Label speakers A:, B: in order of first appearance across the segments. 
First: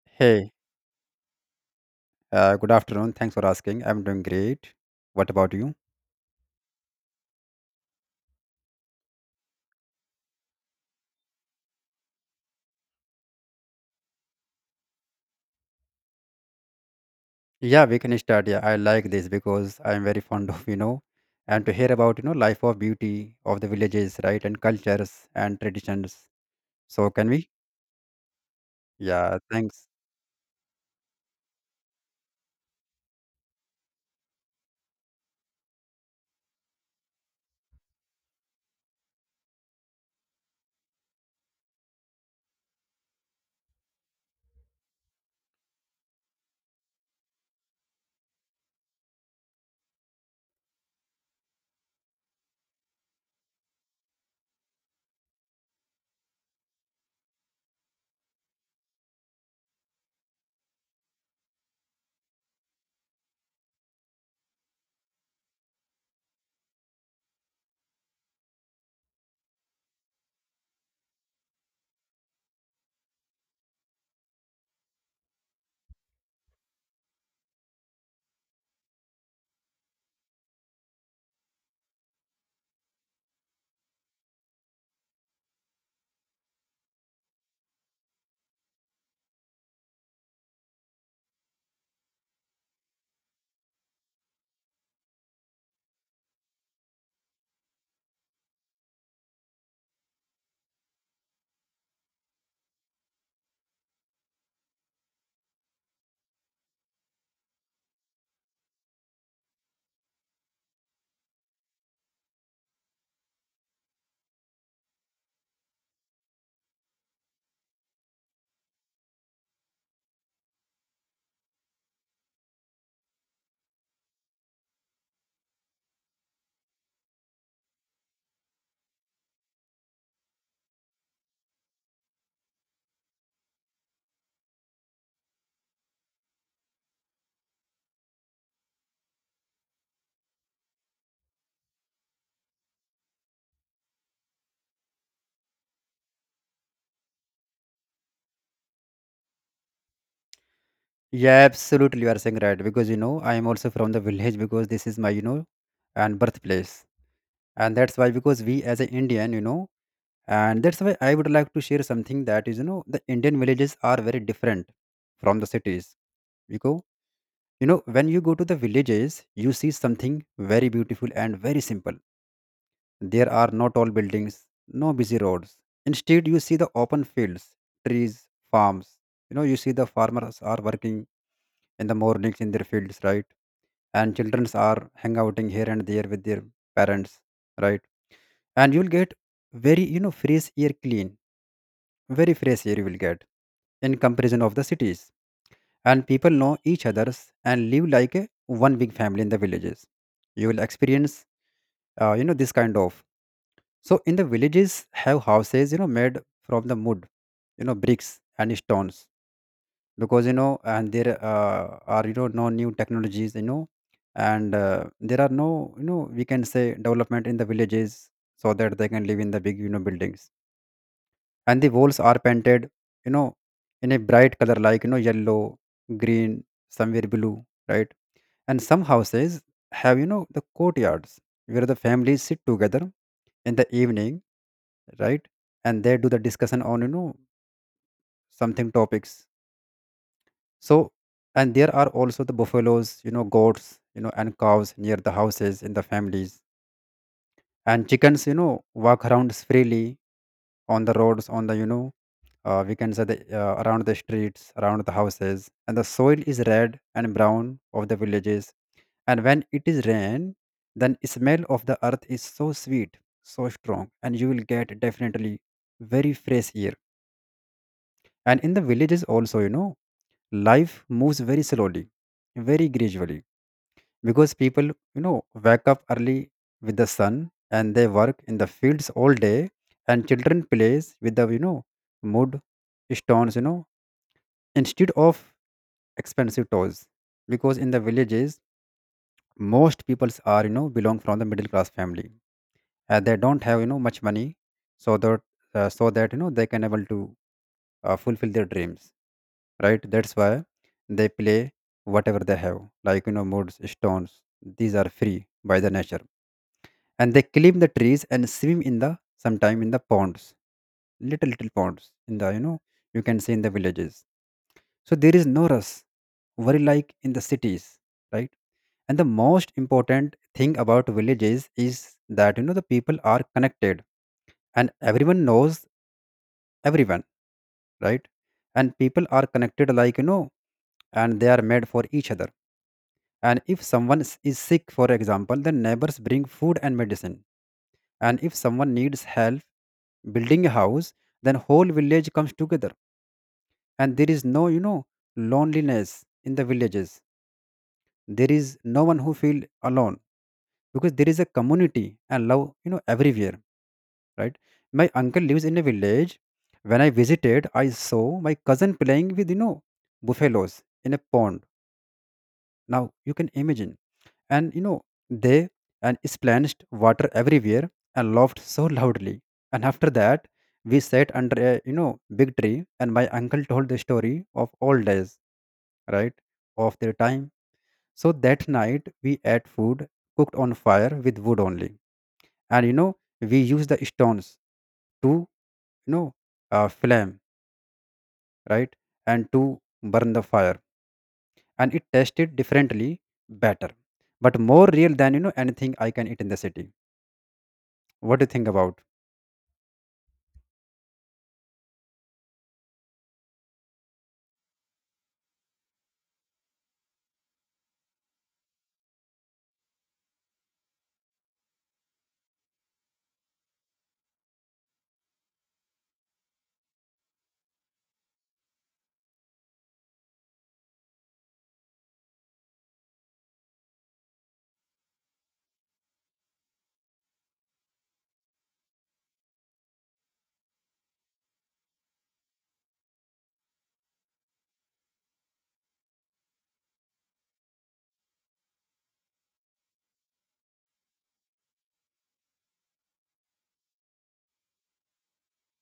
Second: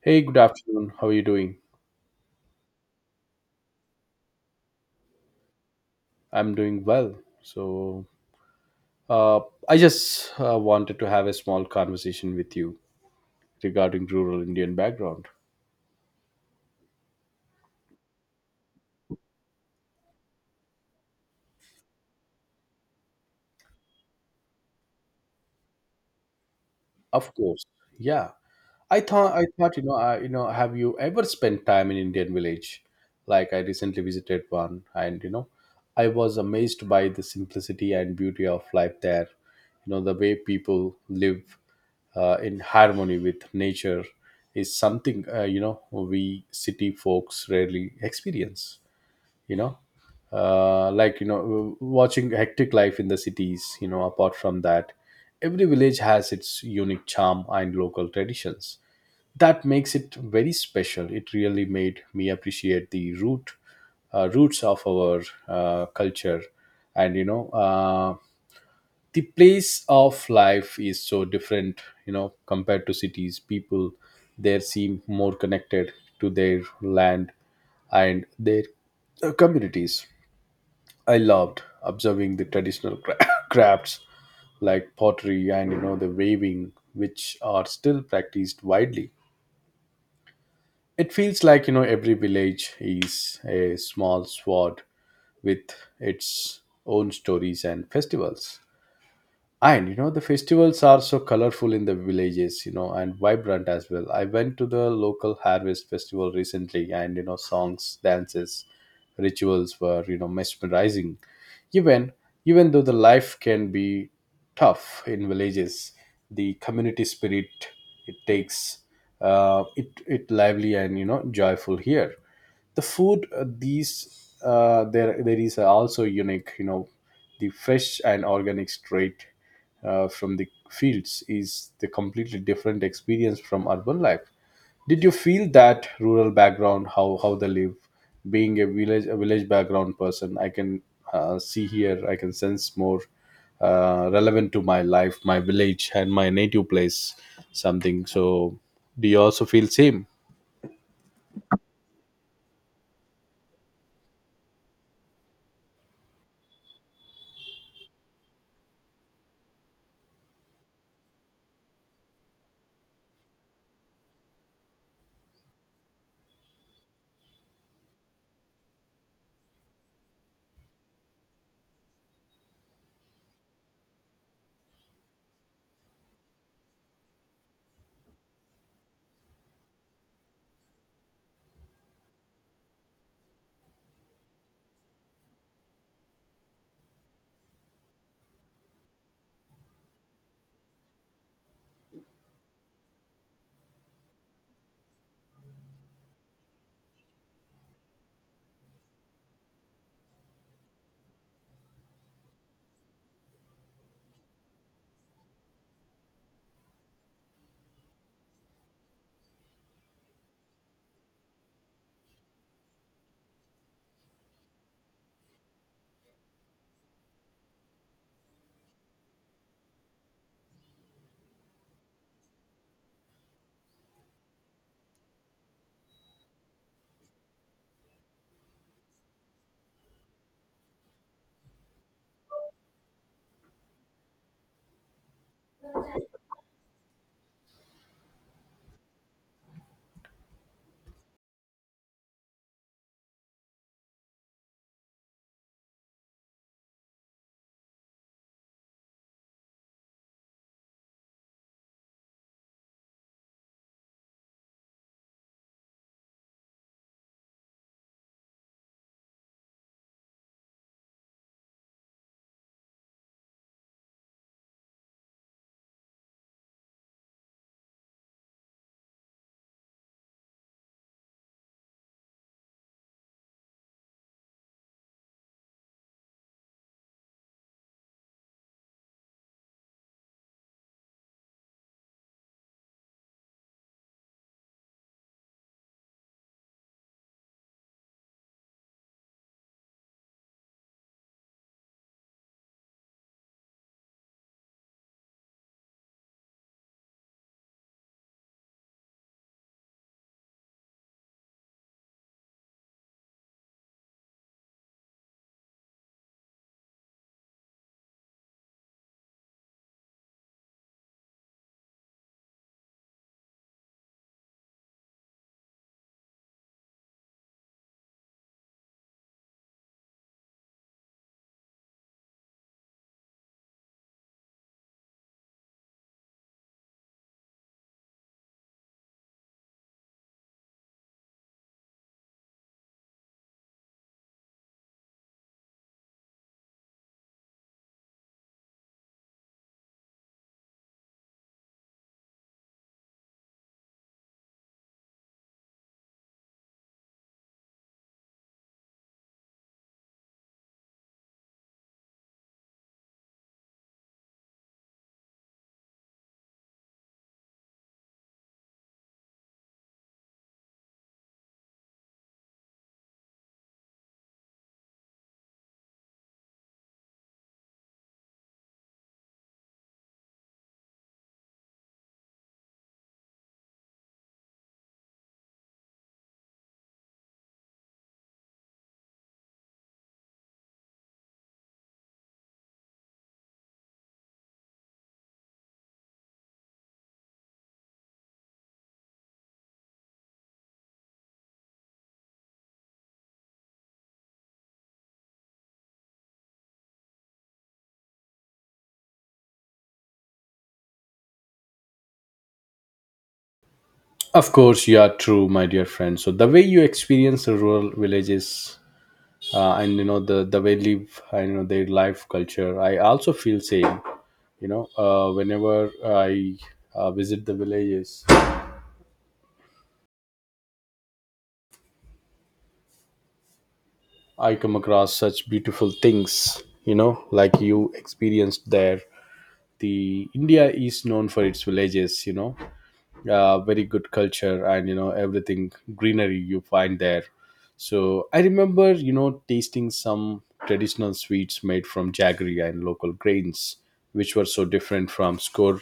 A: Hey, good
B: Hey,
A: afternoon. How are you doing?
B: good afternoon. Thanks for asking. I'm doing great. What about you?
A: I'm doing well. So, uh, I just wanted to have a small conversation with you regarding rural Indian background.
B: Yeah, we can start. Yeah, I like this because I'm very fond of, you know, and to hear about, you know, life of beauty of the villages, right, and cultures and traditions. So can
A: Of
B: we?
A: course, yeah. I thought
B: Yeah,
A: I thought you
B: thanks.
A: know I, you know have you ever spent time in Indian village? Like I recently visited one, and I was amazed by the simplicity and beauty of life there. You know the way people live in harmony with nature is something, you know, we city folks rarely experience. You know, watching hectic life in the cities. You know, apart from that, every village has its unique charm and local traditions that makes it very special. It really made me appreciate the roots of our culture, and the place of life is so different. You know, compared to cities, people there seem more connected to their land and their communities. I loved observing the traditional crafts like pottery and, you know, the weaving, which are still practiced widely. It feels like, you know, every village is a small sword with its own stories and festivals, and you know, the festivals are so colorful in the villages, you know, and vibrant as well. I went to the local harvest festival recently, and you know, songs, dances, rituals were, you know, mesmerizing. Even even though the life can be tough in villages, the community spirit, it takes, it lively and, you know, joyful here. The food, these there there is also unique, you know. The fresh and organic street, from the fields, is the completely different experience from urban life. Did you feel that rural background, how they live? Being a village background person, I can, see here, I can sense more relevant to my life, my village, and my native place, something so. Do you also feel same?
B: Yeah, absolutely. You are saying right because, you know, I am also from the village because this is my, you know, and birthplace. And that's why because we as an Indian, you know, and that's why I would like to share something that is, you know, the Indian villages are very different from the cities. You go, you know, when you go to the villages, you see something very beautiful and very simple. There are no tall buildings, no busy roads. Instead you see the open fields, trees, farms. You know, you see the farmers are working in the mornings in their fields, right? And children are hang outing here and there with their parents, right? And you'll get very, you know, fresh air, clean, very fresh air you will get in comparison of the cities. And people know each other's and live like a one big family in the villages. You will experience, you know, this kind of. So in the villages have houses, you know, made from the wood, you know, bricks and stones. Because, you know, and there are, you know, no new technologies, you know. And there are no, you know, we can say development in the villages, so that they can live in the big, you know, buildings. And the walls are painted, you know, in a bright color like, you know, yellow, green, somewhere blue, right? And some houses have, you know, the courtyards where the families sit together in the evening, right? And they do the discussion on, you know, something topics. So, and there are also the buffaloes, you know, goats, you know, and cows near the houses in the families. And chickens, you know, walk around freely on the roads, on the, you know, we can say the, around the streets, around the houses. And the soil is red and brown of the villages, and when it is rain, then smell of the earth is so sweet, so strong, and you will get definitely very fresh air. And in the villages also, you know, life moves very slowly, very gradually, because people, you know, wake up early with the sun, and they work in the fields all day. And children plays with the, you know, mud, stones, you know, instead of expensive toys, because in the villages most peoples are, you know, belong from the middle class family. They don't have, you know, much money, so that so that, you know, they can able to fulfill their dreams, right? That's why they play whatever they have, like, you know, moods stones. These are free by the nature. And they climb the trees and swim in the sometime in the ponds, little little ponds in the, you know, you can see in the villages. So there is no rush very like in the cities, right? And the most important thing about villages is that, you know, the people are connected and everyone knows everyone, right? And people are connected like, you know, and they are made for each other. And if someone is sick for example, then neighbors bring food and medicine. And if someone needs help building a house, then whole village comes together. And there is no, you know, loneliness in the villages. There is no one who feel alone, because there is a community and love, you know, everywhere, right? My uncle lives in a village. When I visited, I saw my cousin playing with, you know, buffaloes in a pond. Now you can imagine. And, you know, they and splashed water everywhere and laughed so loudly. And after that we sat under a, you know, big tree, and my uncle told the story of old days, right, of their time. So that night we ate food cooked on fire with wood only. And, you know, we used the stones to. No, flame, right, and to burn the fire. And it tasted differently, better, but more real than, you know, anything I can eat in the city. What do you think about?
A: Of course, you are true, my dear friend. So the way you experience the rural villages, and you know, the way live and you know their life, culture, I also feel same. You know, whenever I visit the villages, I come across such beautiful things, you know, like you experienced there. The India is known for its villages, you know, very good culture, and you know, everything, greenery, you find there. So I remember, you know, tasting some traditional sweets made from jaggery and local grains, which were so different from score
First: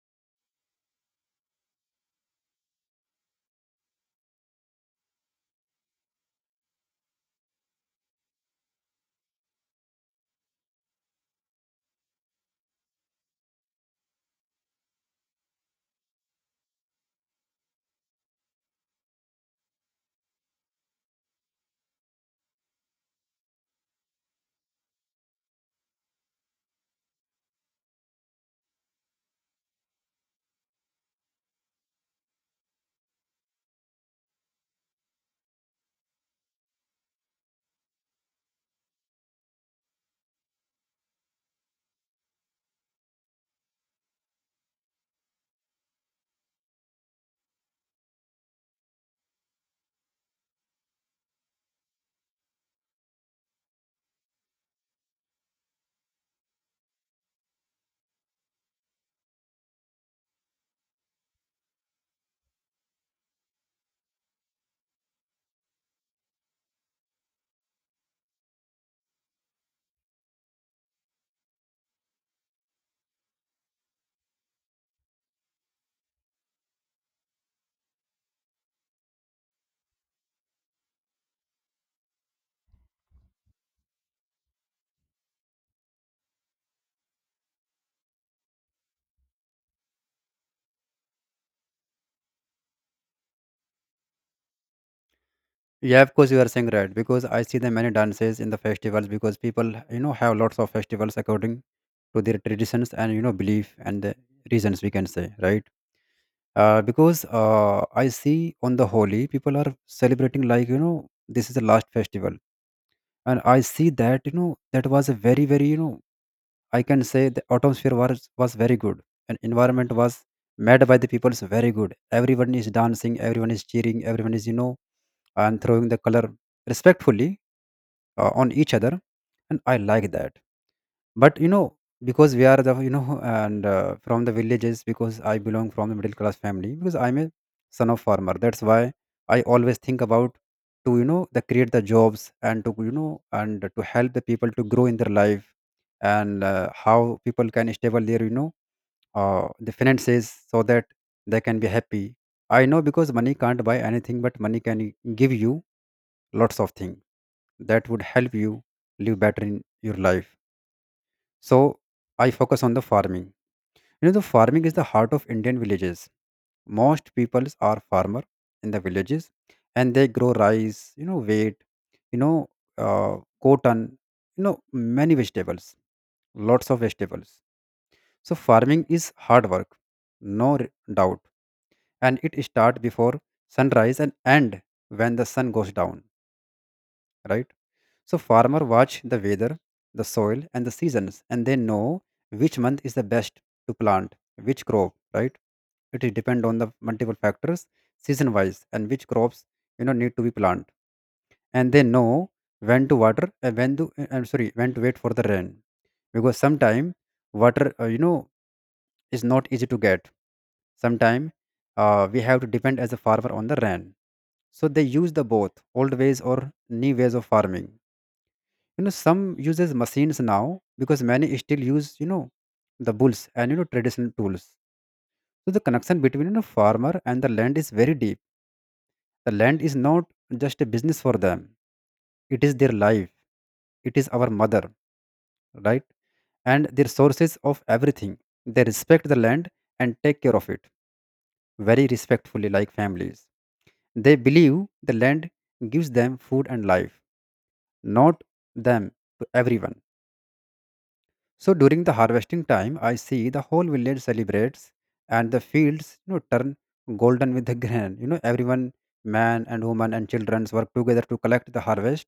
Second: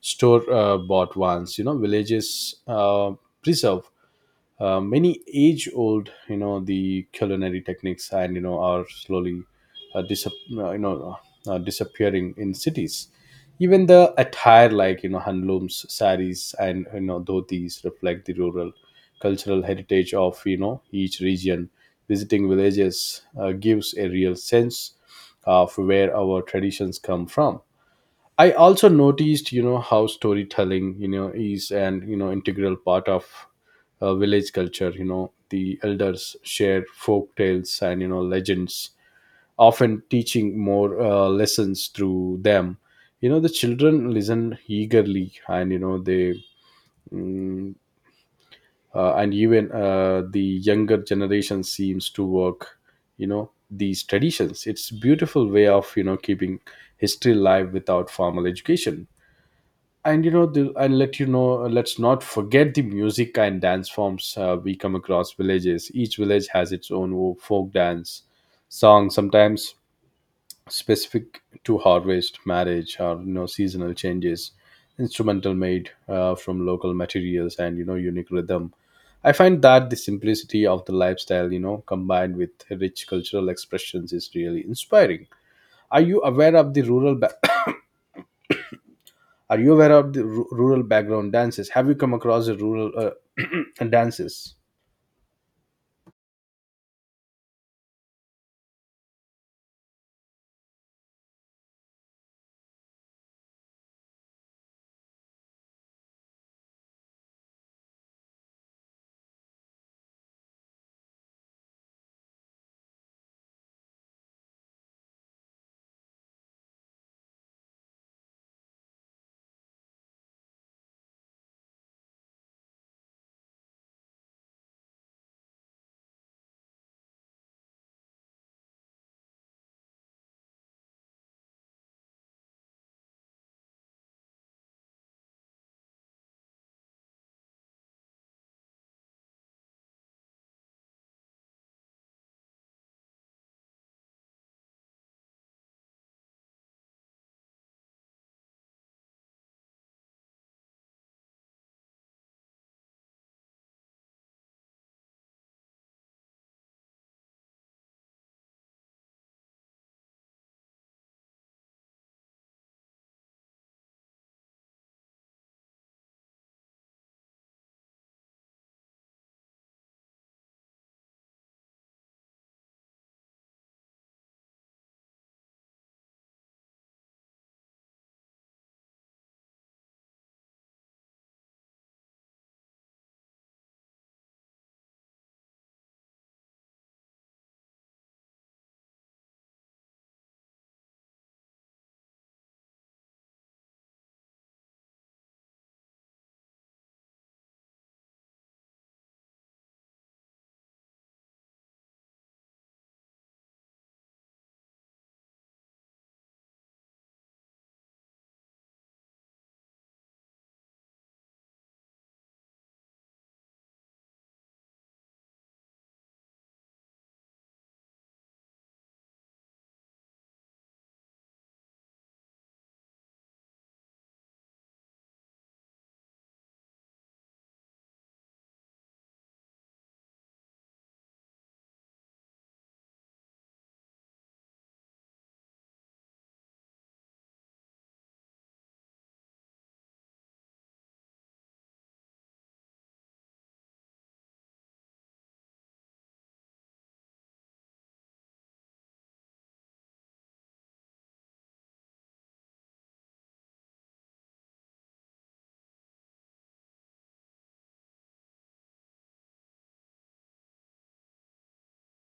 A: store bought ones. You know, villages preserve many age old, you know, the culinary techniques, and you know are slowly uh, disap- uh, you know disappearing in cities. Even the attire, like you know, handlooms, saris, and you know, dhotis reflect the rural cultural heritage of, you know, each region. Visiting villages gives a real sense of where our traditions come from. I also noticed, you know, how storytelling, you know, is an, you know, integral part of village culture. You know, the elders share folk tales and, you know, legends, often teaching more lessons through them. You know, the children listen eagerly, and you know they, mm, and even the younger generation seems to work. You know these traditions. It's beautiful way of, you know, keeping history alive without formal education. And let, you know, let's not forget the music and dance forms, we come across villages. Each village has its own folk dance, song, sometimes specific to harvest, marriage, or you know, seasonal changes, instrumental made, from local materials, and you know, unique rhythm. I find that the simplicity of the lifestyle, you know, combined with rich cultural expressions, is really inspiring. are you aware of the rural ba- Are you aware of the rural background dances? Have you come across the rural dances?
B: Yeah, of course, you are saying right because I see the many dances in the festivals because people, you know, have lots of festivals according to their traditions and, you know, belief and the reasons, we can say, right. Because I see on the holy people are celebrating like, you know, this is the last festival. And I see that, you know, that was a very very, you know, I can say the atmosphere was very good, and environment was made by the people's very good. Everyone is dancing, everyone is cheering, everyone is, you know, and throwing the color respectfully on each other. And I like that, but, you know, because we are the, you know, and from the villages because I belong from the middle class family because I'm a son of farmer. That's why I always think about to, you know, the create the jobs and to, you know, and to help the people to grow in their life. And how people can stable their, you know, the finances so that they can be happy. I know because money can't buy anything, but money can give you lots of things that would help you live better in your life. So I focus on the farming. You know, the farming is the heart of Indian villages. Most peoples are farmer in the villages, and they grow rice, you know, wheat, you know, cotton, you know, many vegetables, lots of vegetables. So farming is hard work, no doubt, and it start before sunrise and end when the sun goes down, right? So farmer watch the weather, the soil, and the seasons, and they know which month is the best to plant which crop, right? It is depend on the multiple factors, season wise, and which crops, you know, need to be planted. And they know when to water and when to I'm sorry, when to wait for the rain, because sometime water, you know, is not easy to get. Sometime, we have to depend as a farmer on the rain. So they use the both old ways or new ways of farming, you know, some uses machines now, because many still use, you know, the bulls and, you know, traditional tools. So the connection between, you know, farmer and the land is very deep. The land is not just a business for them, it is their life, it is our mother, right, and their sources of everything. They respect the land and take care of it very respectfully like families. They believe the land gives them food and life, not them to everyone. So during the harvesting time, I see the whole village celebrates, and the fields, you know, turn golden with the grain. You know, everyone, man and woman and children work together to collect the harvest.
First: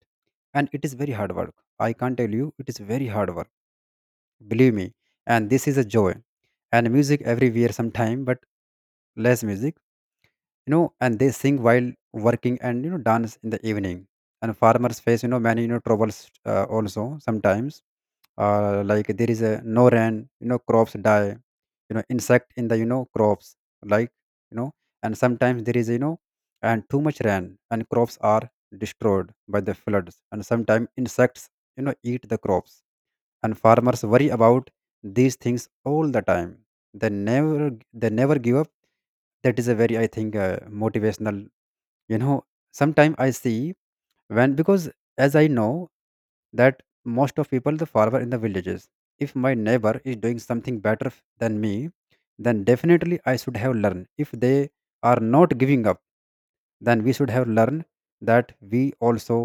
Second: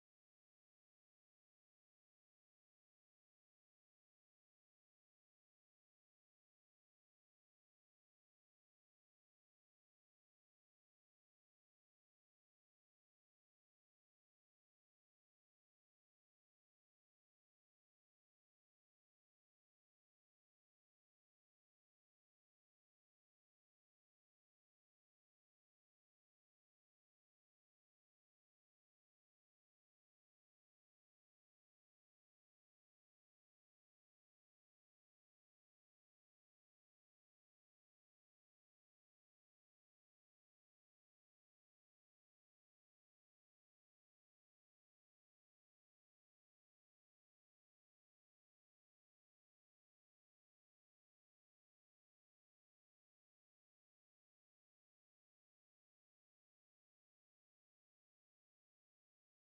B: And it is very hard work. I can't tell you, it is very hard work. Believe me. And this is a joy. And music everywhere sometime, but less music, you know, and they sing while working and, you know, dance in the evening. And farmers face, you know, many, you know, troubles also sometimes, like there is a no rain, you know, crops die, you know, insect in the, you know, crops, like, you know, and sometimes there is, you know, and too much rain and crops are destroyed by the floods, and sometimes insects, you know, eat the crops. And farmers worry about these things all the time. They never they never give up. That is a very, I think, motivational, you know. Sometimes I see when because, as I know, that most of people the farmer in the villages, if my neighbor is doing something better than me, then definitely I should have learned. If they are not giving up, then we should have learned that we also,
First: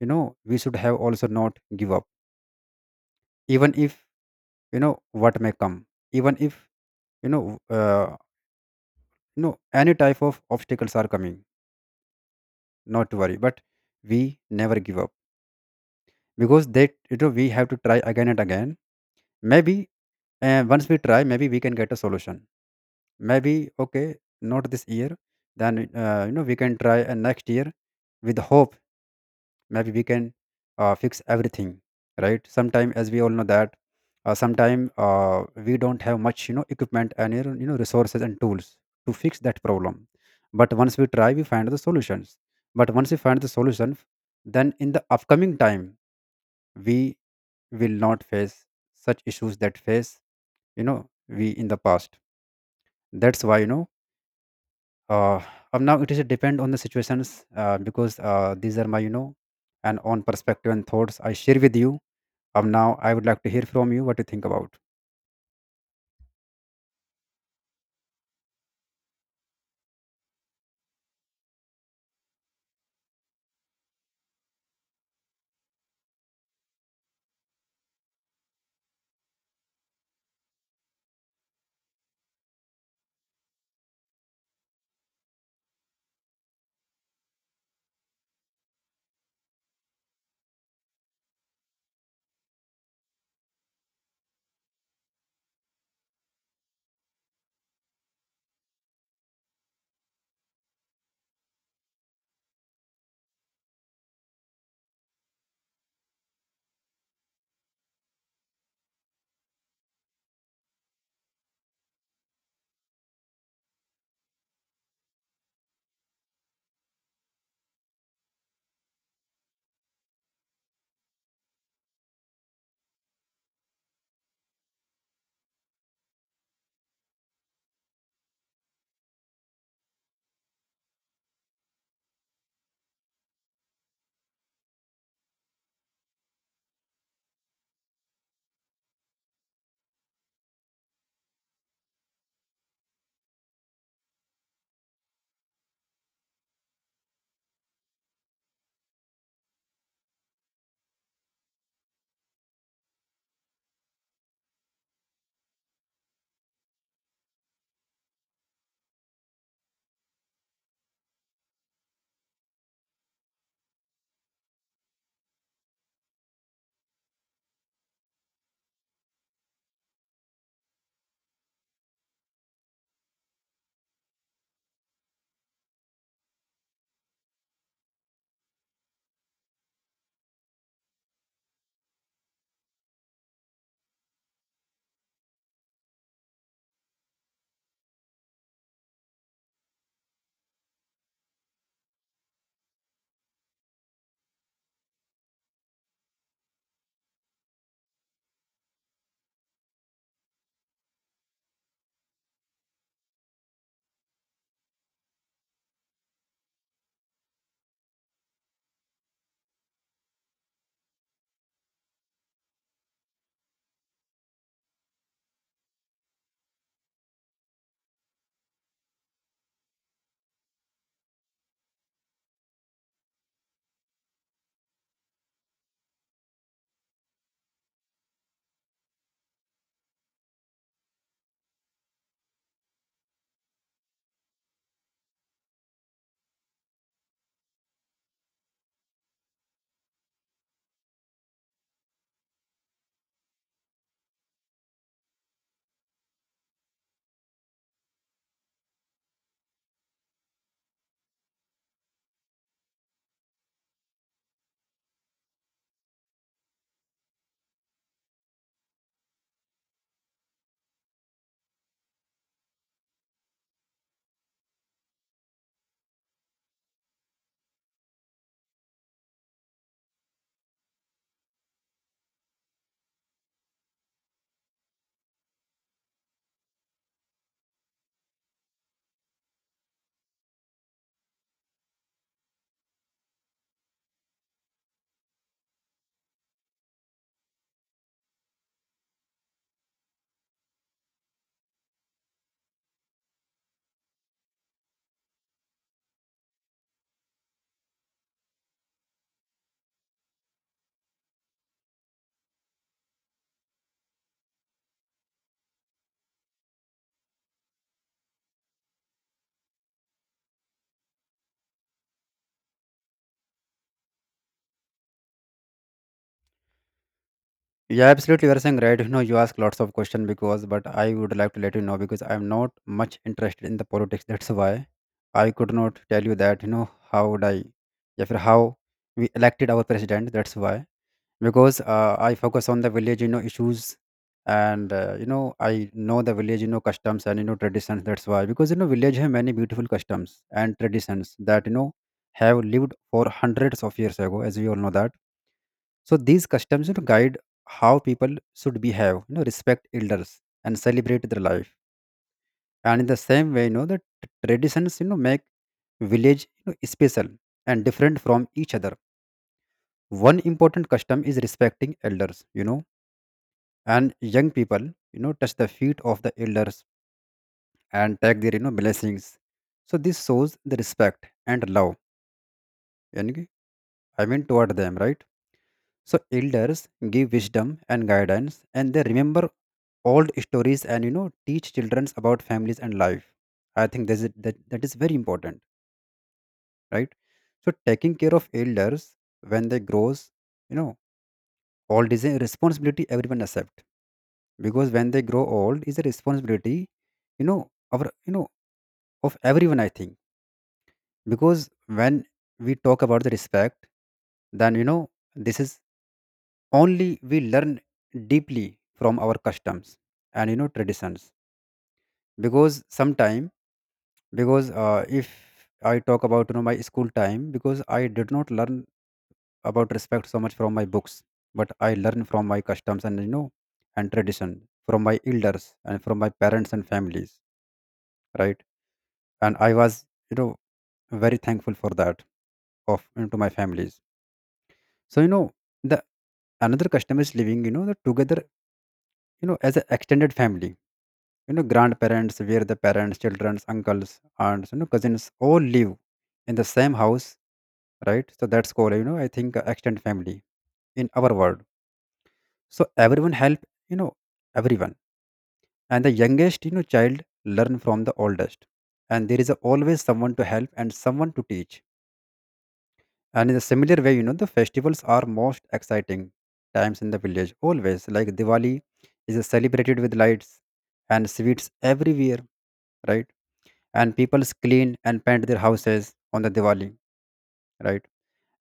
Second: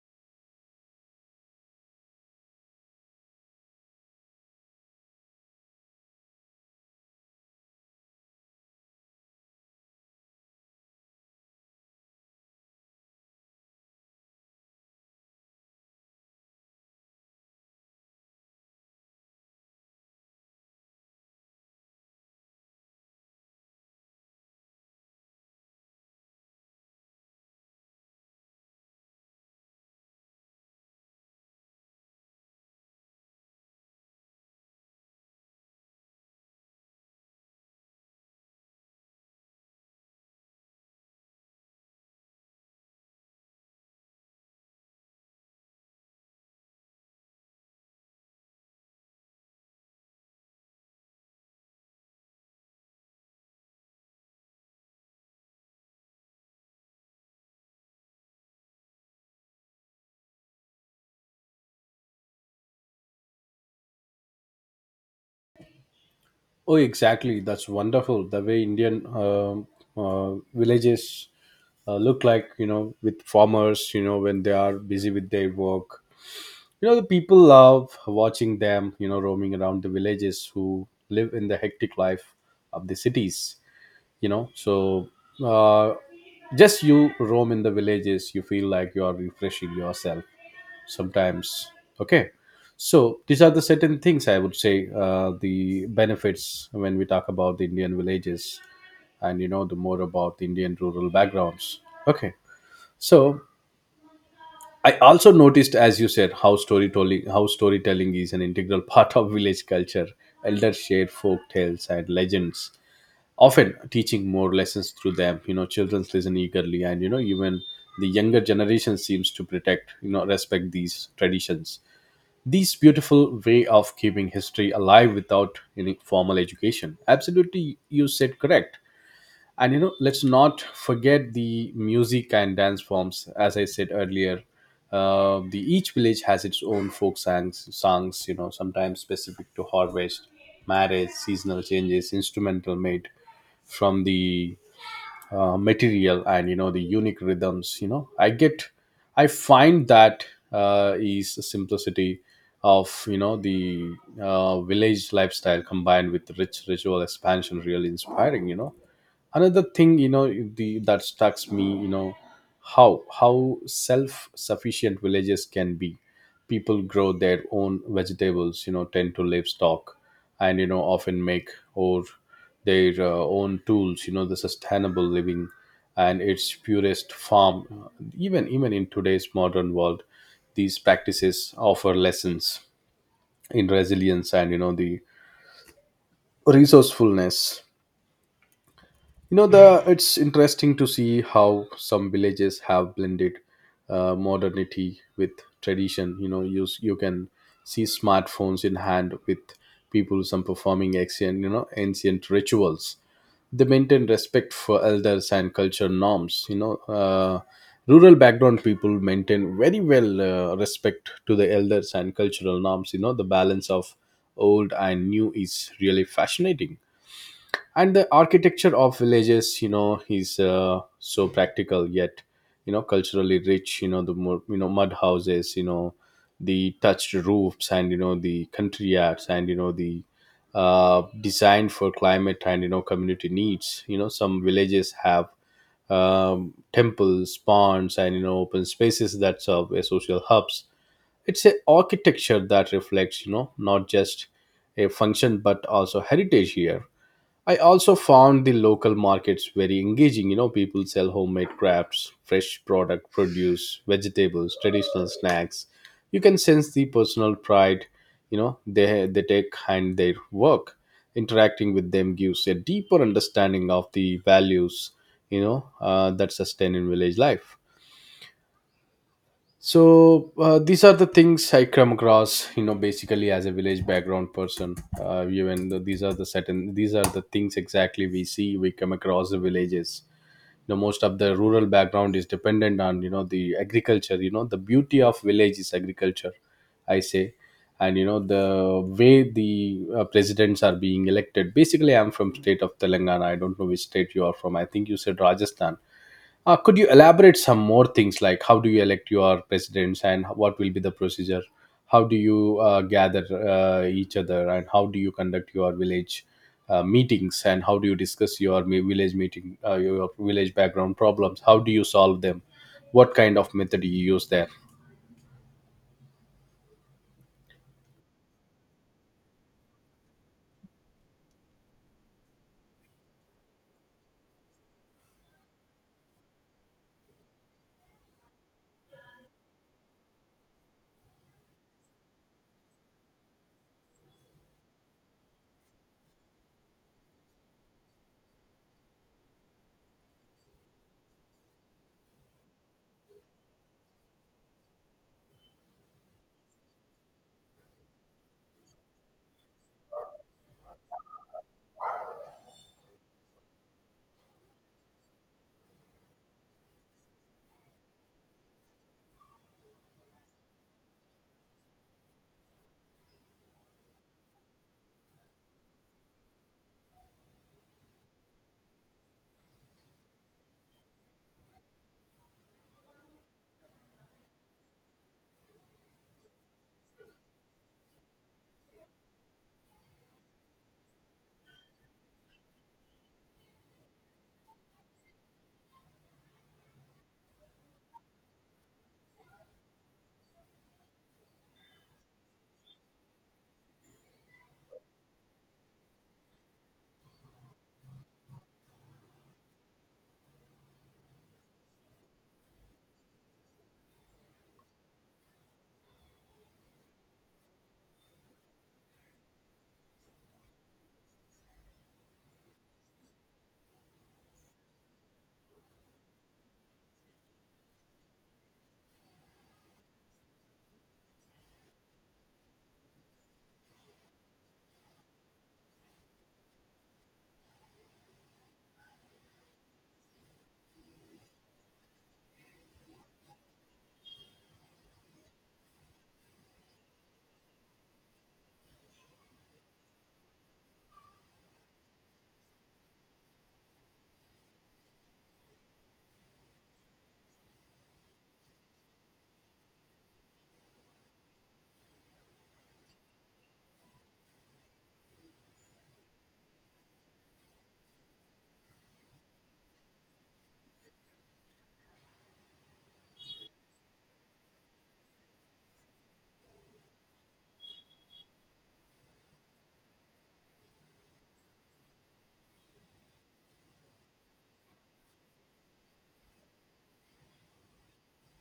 B: you know, we should have also not give up. Even if, you know, what may come, even if, you know, uh, you know, any type of obstacles are coming, not to worry, but we never give up. Because that, you know, we have to try again and again. Maybe, once we try maybe we can get a solution. Maybe okay, not this year, then you know, we can try next year with hope. Maybe we can fix everything, right? Sometime as we all know that, sometime, we don't have much, you know, equipment and, you know, you know, resources and tools to fix that problem. But once we try, we find the solutions. But once we find the solution, then in the upcoming time we will not face such issues that face, you know we, in the past. That's why uh, now it is depend on the situations, because these are my, and on perspective and thoughts I share with you. Now I would like to hear from you what you think about.
A: Oh, exactly. That's wonderful. The way Indian villages look like, you know, with farmers, you know, when they are busy with their work. You know, the people love watching them, you know, roaming around the villages who live in the hectic life of the cities, you know. So, uh, just you roam in the villages, you feel like you are refreshing yourself sometimes. Okay, so these are the certain things I would say, the benefits when we talk about the Indian villages, and you know the more about the Indian rural backgrounds. Okay, so I also noticed, as you said, how storytelling is an integral part of village culture. Elders share folk tales and legends, often teaching more lessons through them. You know, children listen eagerly, and you know, even the younger generation seems to protect, you know, respect these traditions. This beautiful way of keeping history alive without any formal education, absolutely, you said correct. And you know, let's not forget the music and dance forms, as I said earlier. The each village has its own folk songs, you know, sometimes specific to harvest, marriage, seasonal changes, instrumental made from the material, and you know, the unique rhythms. You know, I find that is the simplicity of, you know, the village lifestyle combined with rich ritual expansion, really inspiring. You know, another thing, you know, the that strikes me, you know, how self sufficient villages can be. People grow their own vegetables, you know, tend to livestock, and you know, often make or their own tools. You know, the sustainable living and its purest form, even in today's modern world, these practices offer lessons in resilience and, you know, the resourcefulness. You know, the it's interesting to see how some villages have blended modernity with tradition. You know, you you can see smartphones in hand with people, some performing ancient you know ancient rituals. They maintain respect for elders and culture norms. You know, rural background people maintain very well, respect to the elders and cultural norms. You know, the balance of old and new is really fascinating. And the architecture of villages, you know, is, so practical yet, you know, culturally rich. You know, the more, you know, mud houses, you know, the touched roofs, and you know, the country yards, and you know, the designed for climate and, you know, community needs. You know, some villages have, temples, ponds, and you know, open spaces that serve as social hubs. It's a architecture that reflects, you know, not just a function but also heritage here. I also found the local markets very engaging. You know, people sell homemade crafts, fresh product, produce, vegetables, traditional snacks. You can sense the personal pride, you know, they take and their work. Interacting with them gives a deeper understanding of the values, you know, that sustain in village life. So, these are the things I come across, you know, basically as a village background person. Even though these are the things exactly we see. We come across the villages. You know, most of the rural background is dependent on, you know, the agriculture. You know, the beauty of village is agriculture, I say. And you know the way the, presidents are being elected. Basically, I'm from state of Telangana. I don't know which state you are from. I think you said Rajasthan. Could you elaborate some more things, like how do you elect your presidents and what will be the procedure? How do you gather each other, and how do you conduct your village meetings, and how do you discuss your village meeting, your village background problems? How do you solve them? What kind of method you use there?
B: Yeah, absolutely. You are saying right. You know, you ask lots of questions because, but I would like to let you know because I'm not much interested in the politics. That's why I could not tell you that. You know, how would I, yeah, for how we elected our president. That's why because I focus on the village, you know, issues, and you know, I know the village, you know, customs and you know traditions. That's why because you know, village have many beautiful customs and traditions that you know have lived for hundreds of years ago, as we all know that. So these customs, you know, guide how people should behave, you know, respect elders and celebrate their life. And in the same way, you know, the traditions, you know, make village, you know, special and different from each other. One important custom is respecting elders, you know, and young people, you know, touch the feet of the elders and take their, you know, blessings. So this shows the respect and love, yani ki- I mean, toward them, right? So elders give wisdom and guidance, and they remember old stories and you know teach children about families and life. I think this is, that is very important, right? So taking care of elders when they grows, you know, old is a responsibility everyone accept, because when they grow old is a responsibility, you know, our you know of everyone. I think, because when we talk about the respect, then you know, this is only we learn deeply from our customs and you know traditions, because sometime, because if I talk about you know my school time, because I did not learn about respect so much from my books, but I learned from my customs and you know and tradition, from my elders and from my parents and families, right. And I was, you know, very thankful for that, of into my families. So you know, the another custom is living, you know, the together, you know, as an extended family, you know, grandparents where the parents, childrens, uncles, aunts, you know, cousins, all live in the same house, right. So that's called, you know, I think, extended family in our world. So everyone help, you know, everyone, and the youngest, you know, child learn from the oldest, and there is always someone to help and someone to teach. And in a similar way, you know, the festivals are most exciting times in the village, always like Diwali is celebrated with lights and sweets everywhere, right. And people clean and paint their houses on the Diwali, right?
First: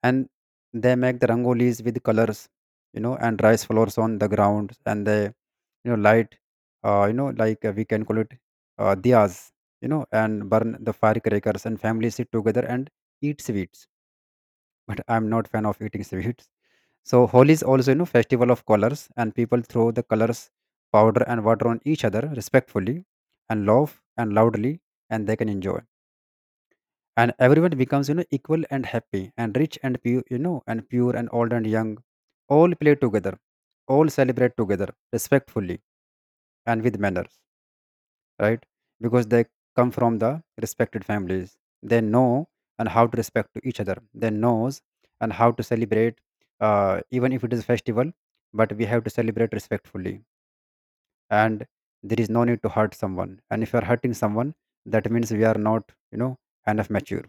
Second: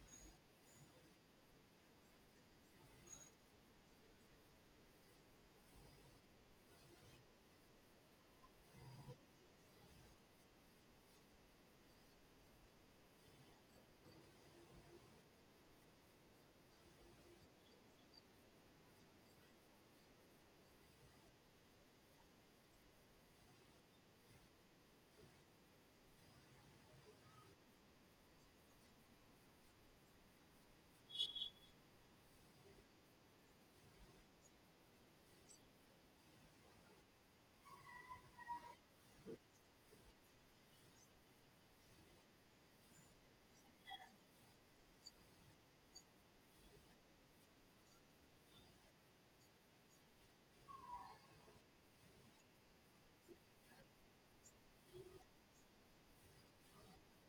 B: And they make the rangolis with colors, you know, and rice floors on the ground, and they, you know, light, you know, like we can call it diyas, you know, and burn the firecrackers, and families sit together and eat sweets. But I'm not fan of eating sweets. So Holi is also, you know, festival of colors, and people throw the colors, powder, and water on each other respectfully, and laugh and loudly, and they can enjoy, and everyone becomes you know equal and happy and rich and pure, you know, and pure and old and young, all play together, all celebrate together, respectfully and with manners, right. Because they come from the respected families, they know, and how to respect to each other they knows, and how to celebrate, even if it is festival, but we have to celebrate respectfully. And there is no need to hurt someone, and if you are hurting someone, that means we are not, you know, enough mature.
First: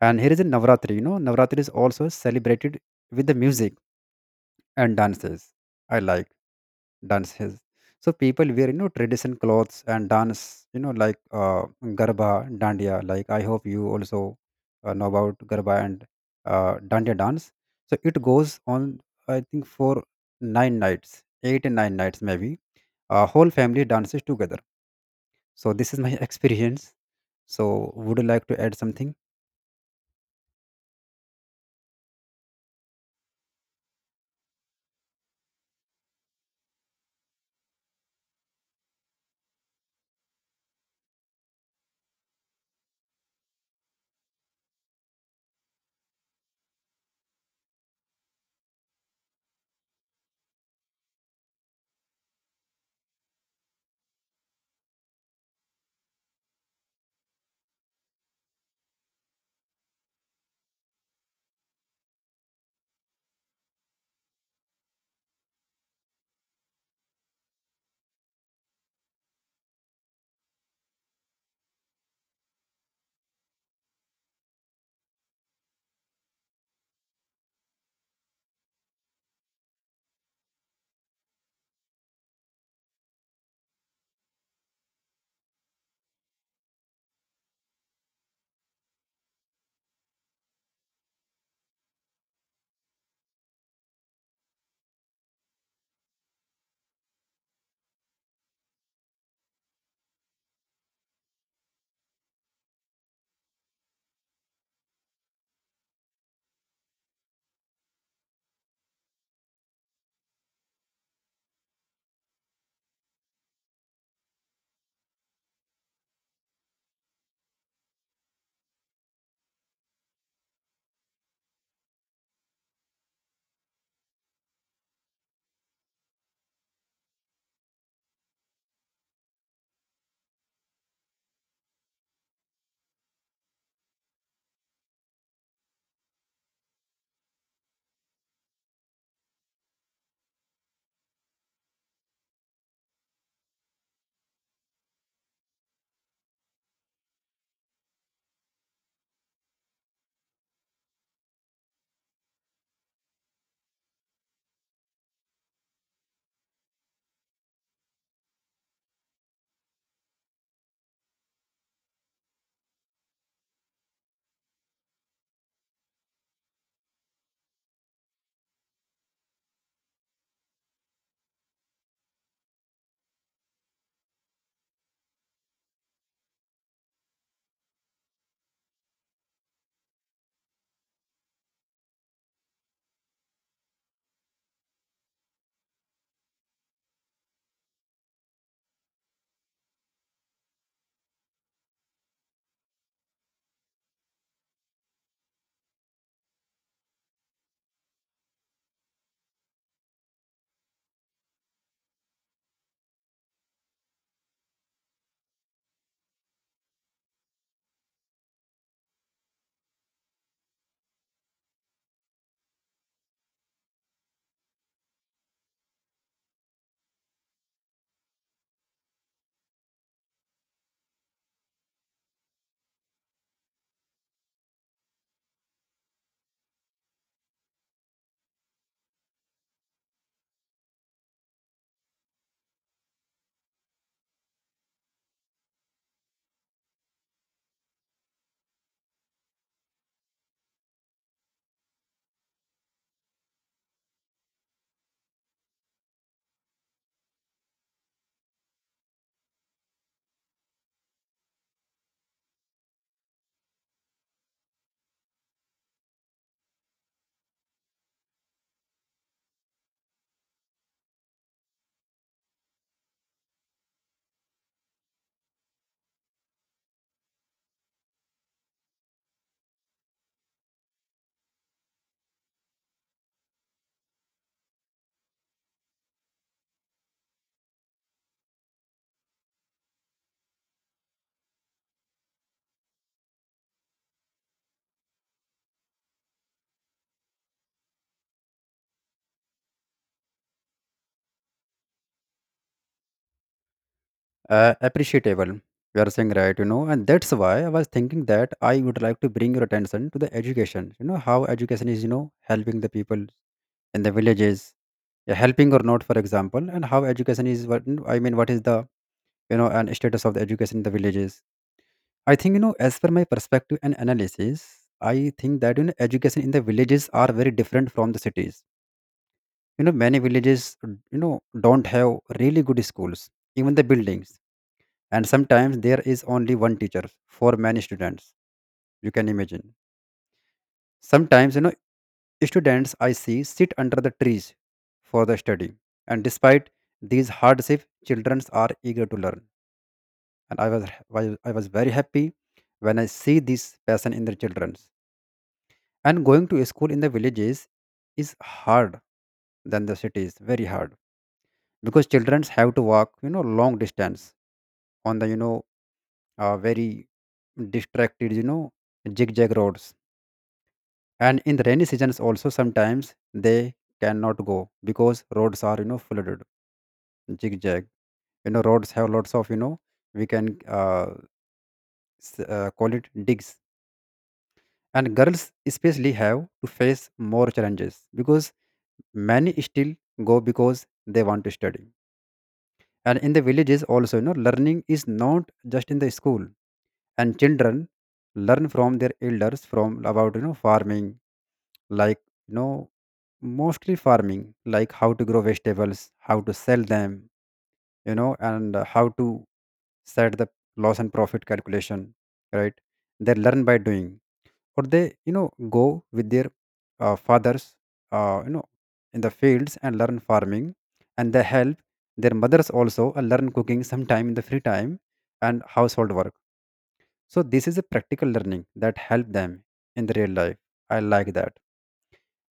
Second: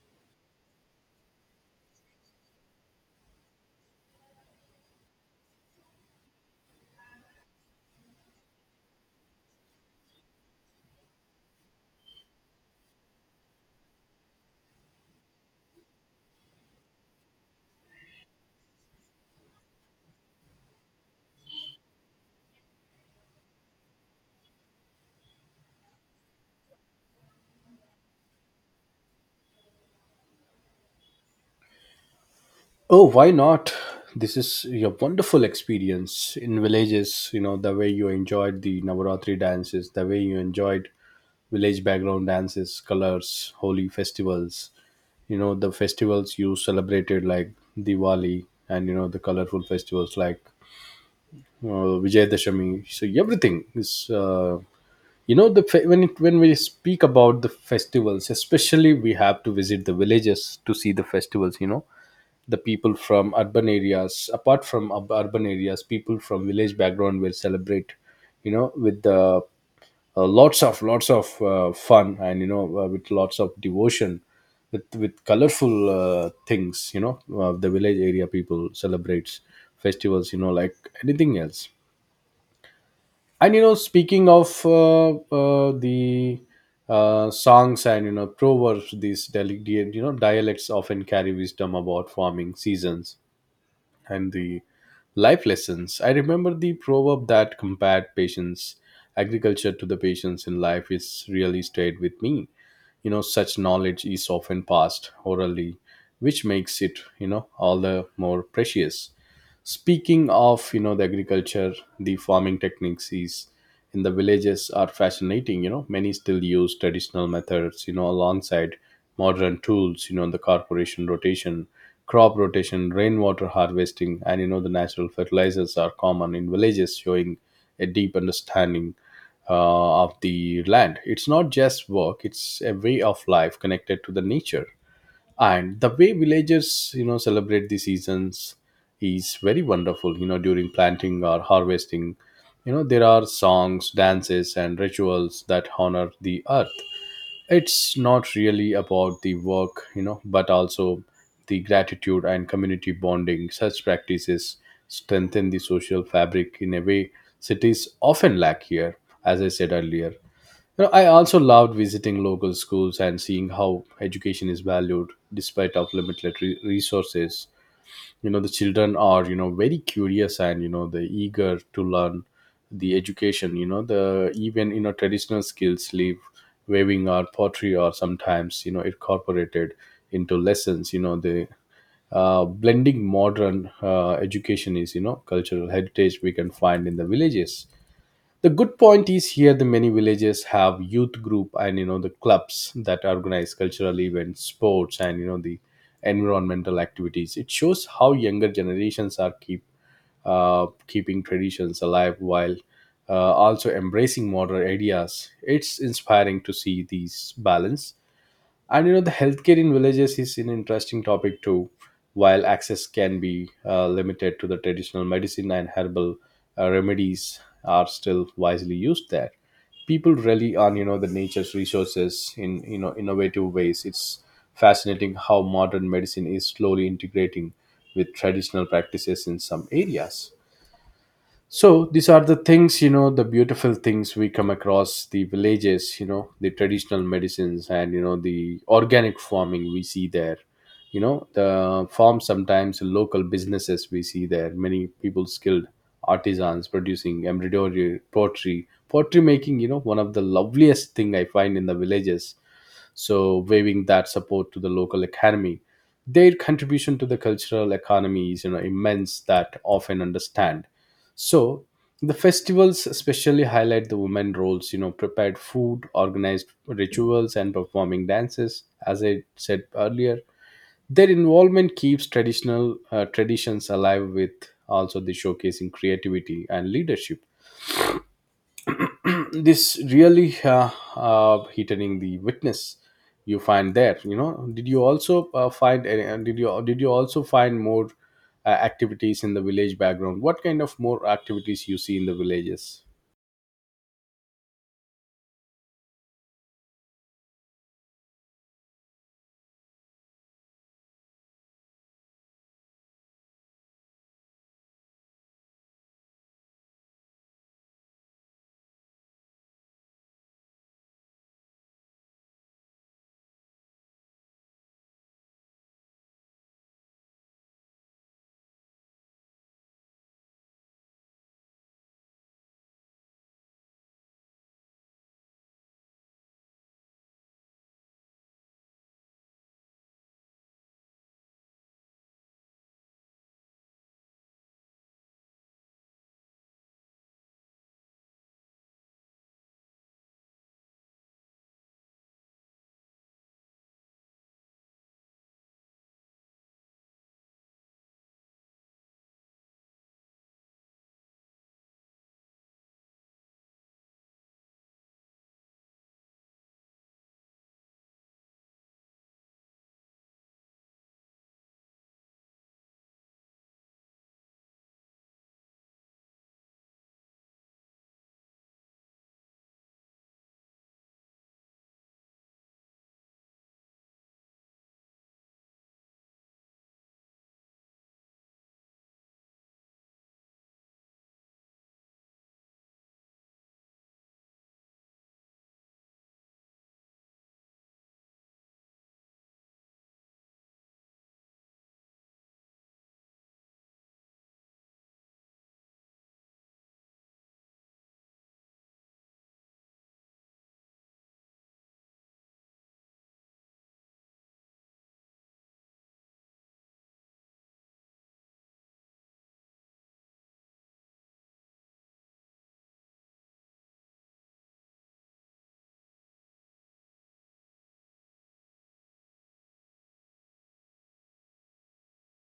B: And here is a Navratri. You know, Navratri is also celebrated with the music and dances. I like dances. So people wear you know tradition clothes and dance. You know, like garba, dandiya. Like I hope you also know about garba and dandiya dance. So it goes on. I think for nine nights, eight and nine nights maybe. Whole family dances together. So this is my experience. So would you like to add something?
A: Oh, why not? This is a wonderful experience in villages, you know, the way you enjoyed the Navaratri dances, the way you enjoyed village background dances, colors, holy festivals, you know, the festivals you celebrated like Diwali, and, you know, the colorful festivals like, Vijayadashami. So everything is, you know, the when when we speak about the festivals, especially we have to visit the villages to see the festivals. You know, the people from urban areas, apart from urban areas, people from village background will celebrate, you know, with, lots of lots of fun, and you know, with lots of devotion, with colorful things, you know. The village area people celebrates festivals, you know, like anything else. And you know, speaking of, the songs and, you know, proverbs, these delicate, you know, dialects often carry wisdom about farming seasons and the life lessons. I remember the proverb that compared patience, agriculture to the patience in life, is really stayed with me. You know, such knowledge is often passed orally, which makes it, all the more precious. Speaking of, the agriculture, the farming techniques is in the villages are fascinating. You know, many still use traditional methods, alongside modern tools, crop rotation, rainwater harvesting, and, the natural fertilizers are common in villages, showing a deep understanding of the land. It's not just work, it's a way of life connected to the nature, and the way villagers celebrate the seasons is very wonderful. During planting or harvesting, there are songs, dances and rituals that honor the earth. It's not really about the work, you know but also the gratitude and community bonding. Such practices strengthen the social fabric in a way cities often lack here. As I said earlier, I also loved visiting local schools and seeing how education is valued despite of limited resources. You know, the children are, very curious and, they're eager to learn the education. You know, the even, traditional skills leave weaving or pottery or sometimes, incorporated into lessons. You know, the blending modern education is, cultural heritage we can find in the villages. The good point is here: the many villages have youth group and the clubs that organize cultural events, sports and the environmental activities. It shows how younger generations are keeping traditions alive while also embracing modern ideas. It's inspiring to see these balance. And the healthcare in villages is an interesting topic too. While access can be limited, to the traditional medicine and herbal remedies are still wisely used there. People rely on the nature's resources in innovative ways. It's fascinating how modern medicine is slowly integrating with traditional practices in some areas. So these are the things, the beautiful things we come across the villages, the traditional medicines and the organic farming we see there. You know the farms, sometimes local businesses we see there, many people skilled artisans producing embroidery, pottery making, one of the loveliest thing I find in the villages. So waiving that support to the local economy, their contribution to the cultural economy is immense that often understand. So the festivals especially highlight the women roles, prepared food, organized rituals and performing dances. As I said earlier, their involvement keeps traditional traditions alive with also the showcasing creativity and leadership. This really heightening the witness you find there. You know, did you also find more activities in the village background? What kind of more activities you see in the villages?
B: Appreciable. You are saying right, you know, and that's why I was thinking that I would like to bring your attention to the education. You know how education is, you know, helping the people in the villages, yeah, helping or not, for example, and how education is. What I mean, what is the, you know, and status of the education in the villages? I think you know, as per my perspective and analysis, I think that you know, education in the villages are very different from the cities. You know, many villages, you know, don't have really good schools, even the buildings, and sometimes there is only one teacher for many students, you can imagine. Sometimes, you know, students I see sit under the trees for the study, and despite these hardships, children are eager to learn. And I was very happy when I see this passion in the children. And going to school in the villages is hard than the cities, very hard, because children have to walk, you know, long distance, on the you know very distracted, you know, zigzag roads. And in the rainy seasons also, sometimes they cannot go because roads are, you know, flooded. Zigzag, you know, roads have lots of, you know, we can call it digs. And girls especially have to face more challenges, because many still go because they want to study. And in the villages also, you know, learning is not just in the school, and children learn from their elders, from about you know farming, like, you know, mostly farming, like how to grow vegetables, how to sell them, you know, and how to set the loss and profit calculation, right. They learn by doing, or they, you know, go with their fathers, you know, in the fields and learn farming. And they help their mothers also, learn cooking sometime in the free time, and household work. So this is a practical learning that help them in the real life. I like that.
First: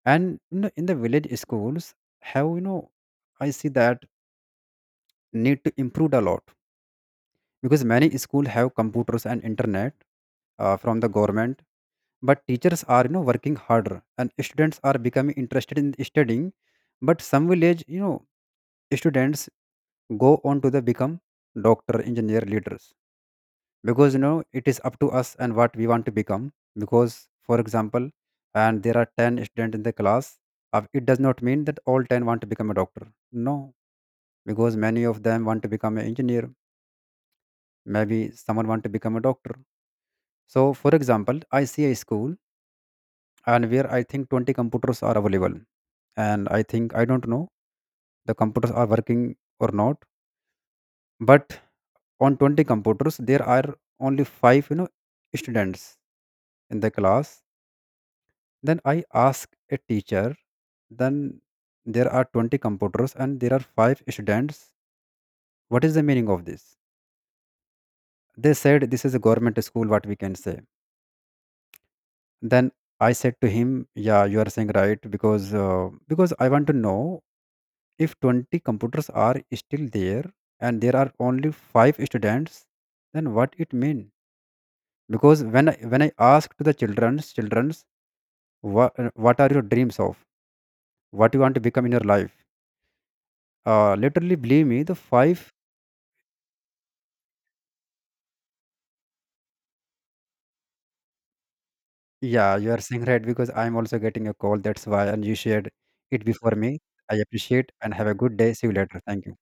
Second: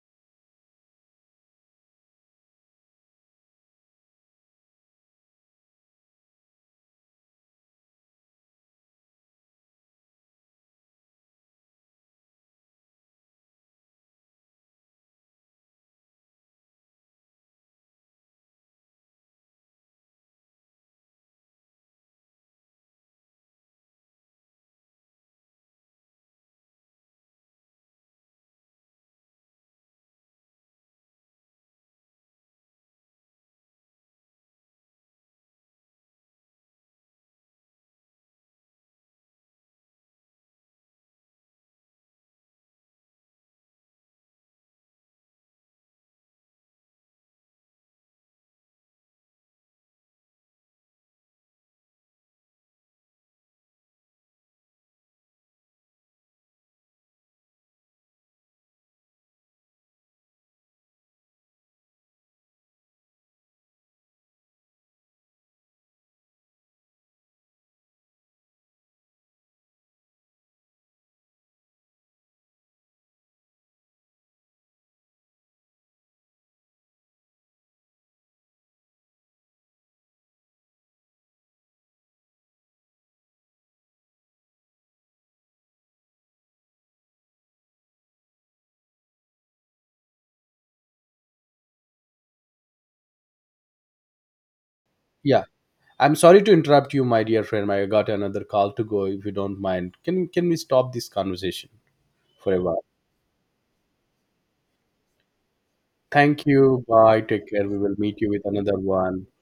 B: And you know, in the village schools have you know, I see that need to improve a lot, because many schools have computers and internet, from the government. But teachers are, you know, working harder, and students are becoming interested in studying. But some village, you know, students go on to the become doctor, engineer, leaders, because you know it is up to us and what we want to become. Because for example, and there are 10 students in the class, it does not mean that all 10 want to become a doctor, no, because many of them want to become an engineer, maybe someone want to become a doctor. So for example, I see a school and where I think 20 computers are available, and I think I don't know the computers are working or not. But on 20 computers there are only 5, you know, students in the class. Then I ask a teacher, then there are 20 computers and there are 5 students, what is the meaning of this? They said this is a government school, what we can say. Then I said to him, "Yeah, you are saying right because I want to know if 20 computers are still there and there are only 5 students, then what it mean? Because when I ask to the childrens, what are your dreams of? What you want to become in your life? Literally, believe me, the
A: Yeah,
B: five.
A: I'm sorry to interrupt you, my dear friend. I got another call to go. If you don't mind, can we stop this conversation for
B: Yeah,
A: a
B: you are
A: while?
B: saying right because I'm also getting a call. That's why, and you shared it
A: Thank
B: before me.
A: you.
B: I
A: Bye, take care.
B: appreciate
A: We
B: and
A: will
B: have a
A: meet you
B: good
A: with
B: day. See you
A: another
B: later. Thank
A: one.
B: you.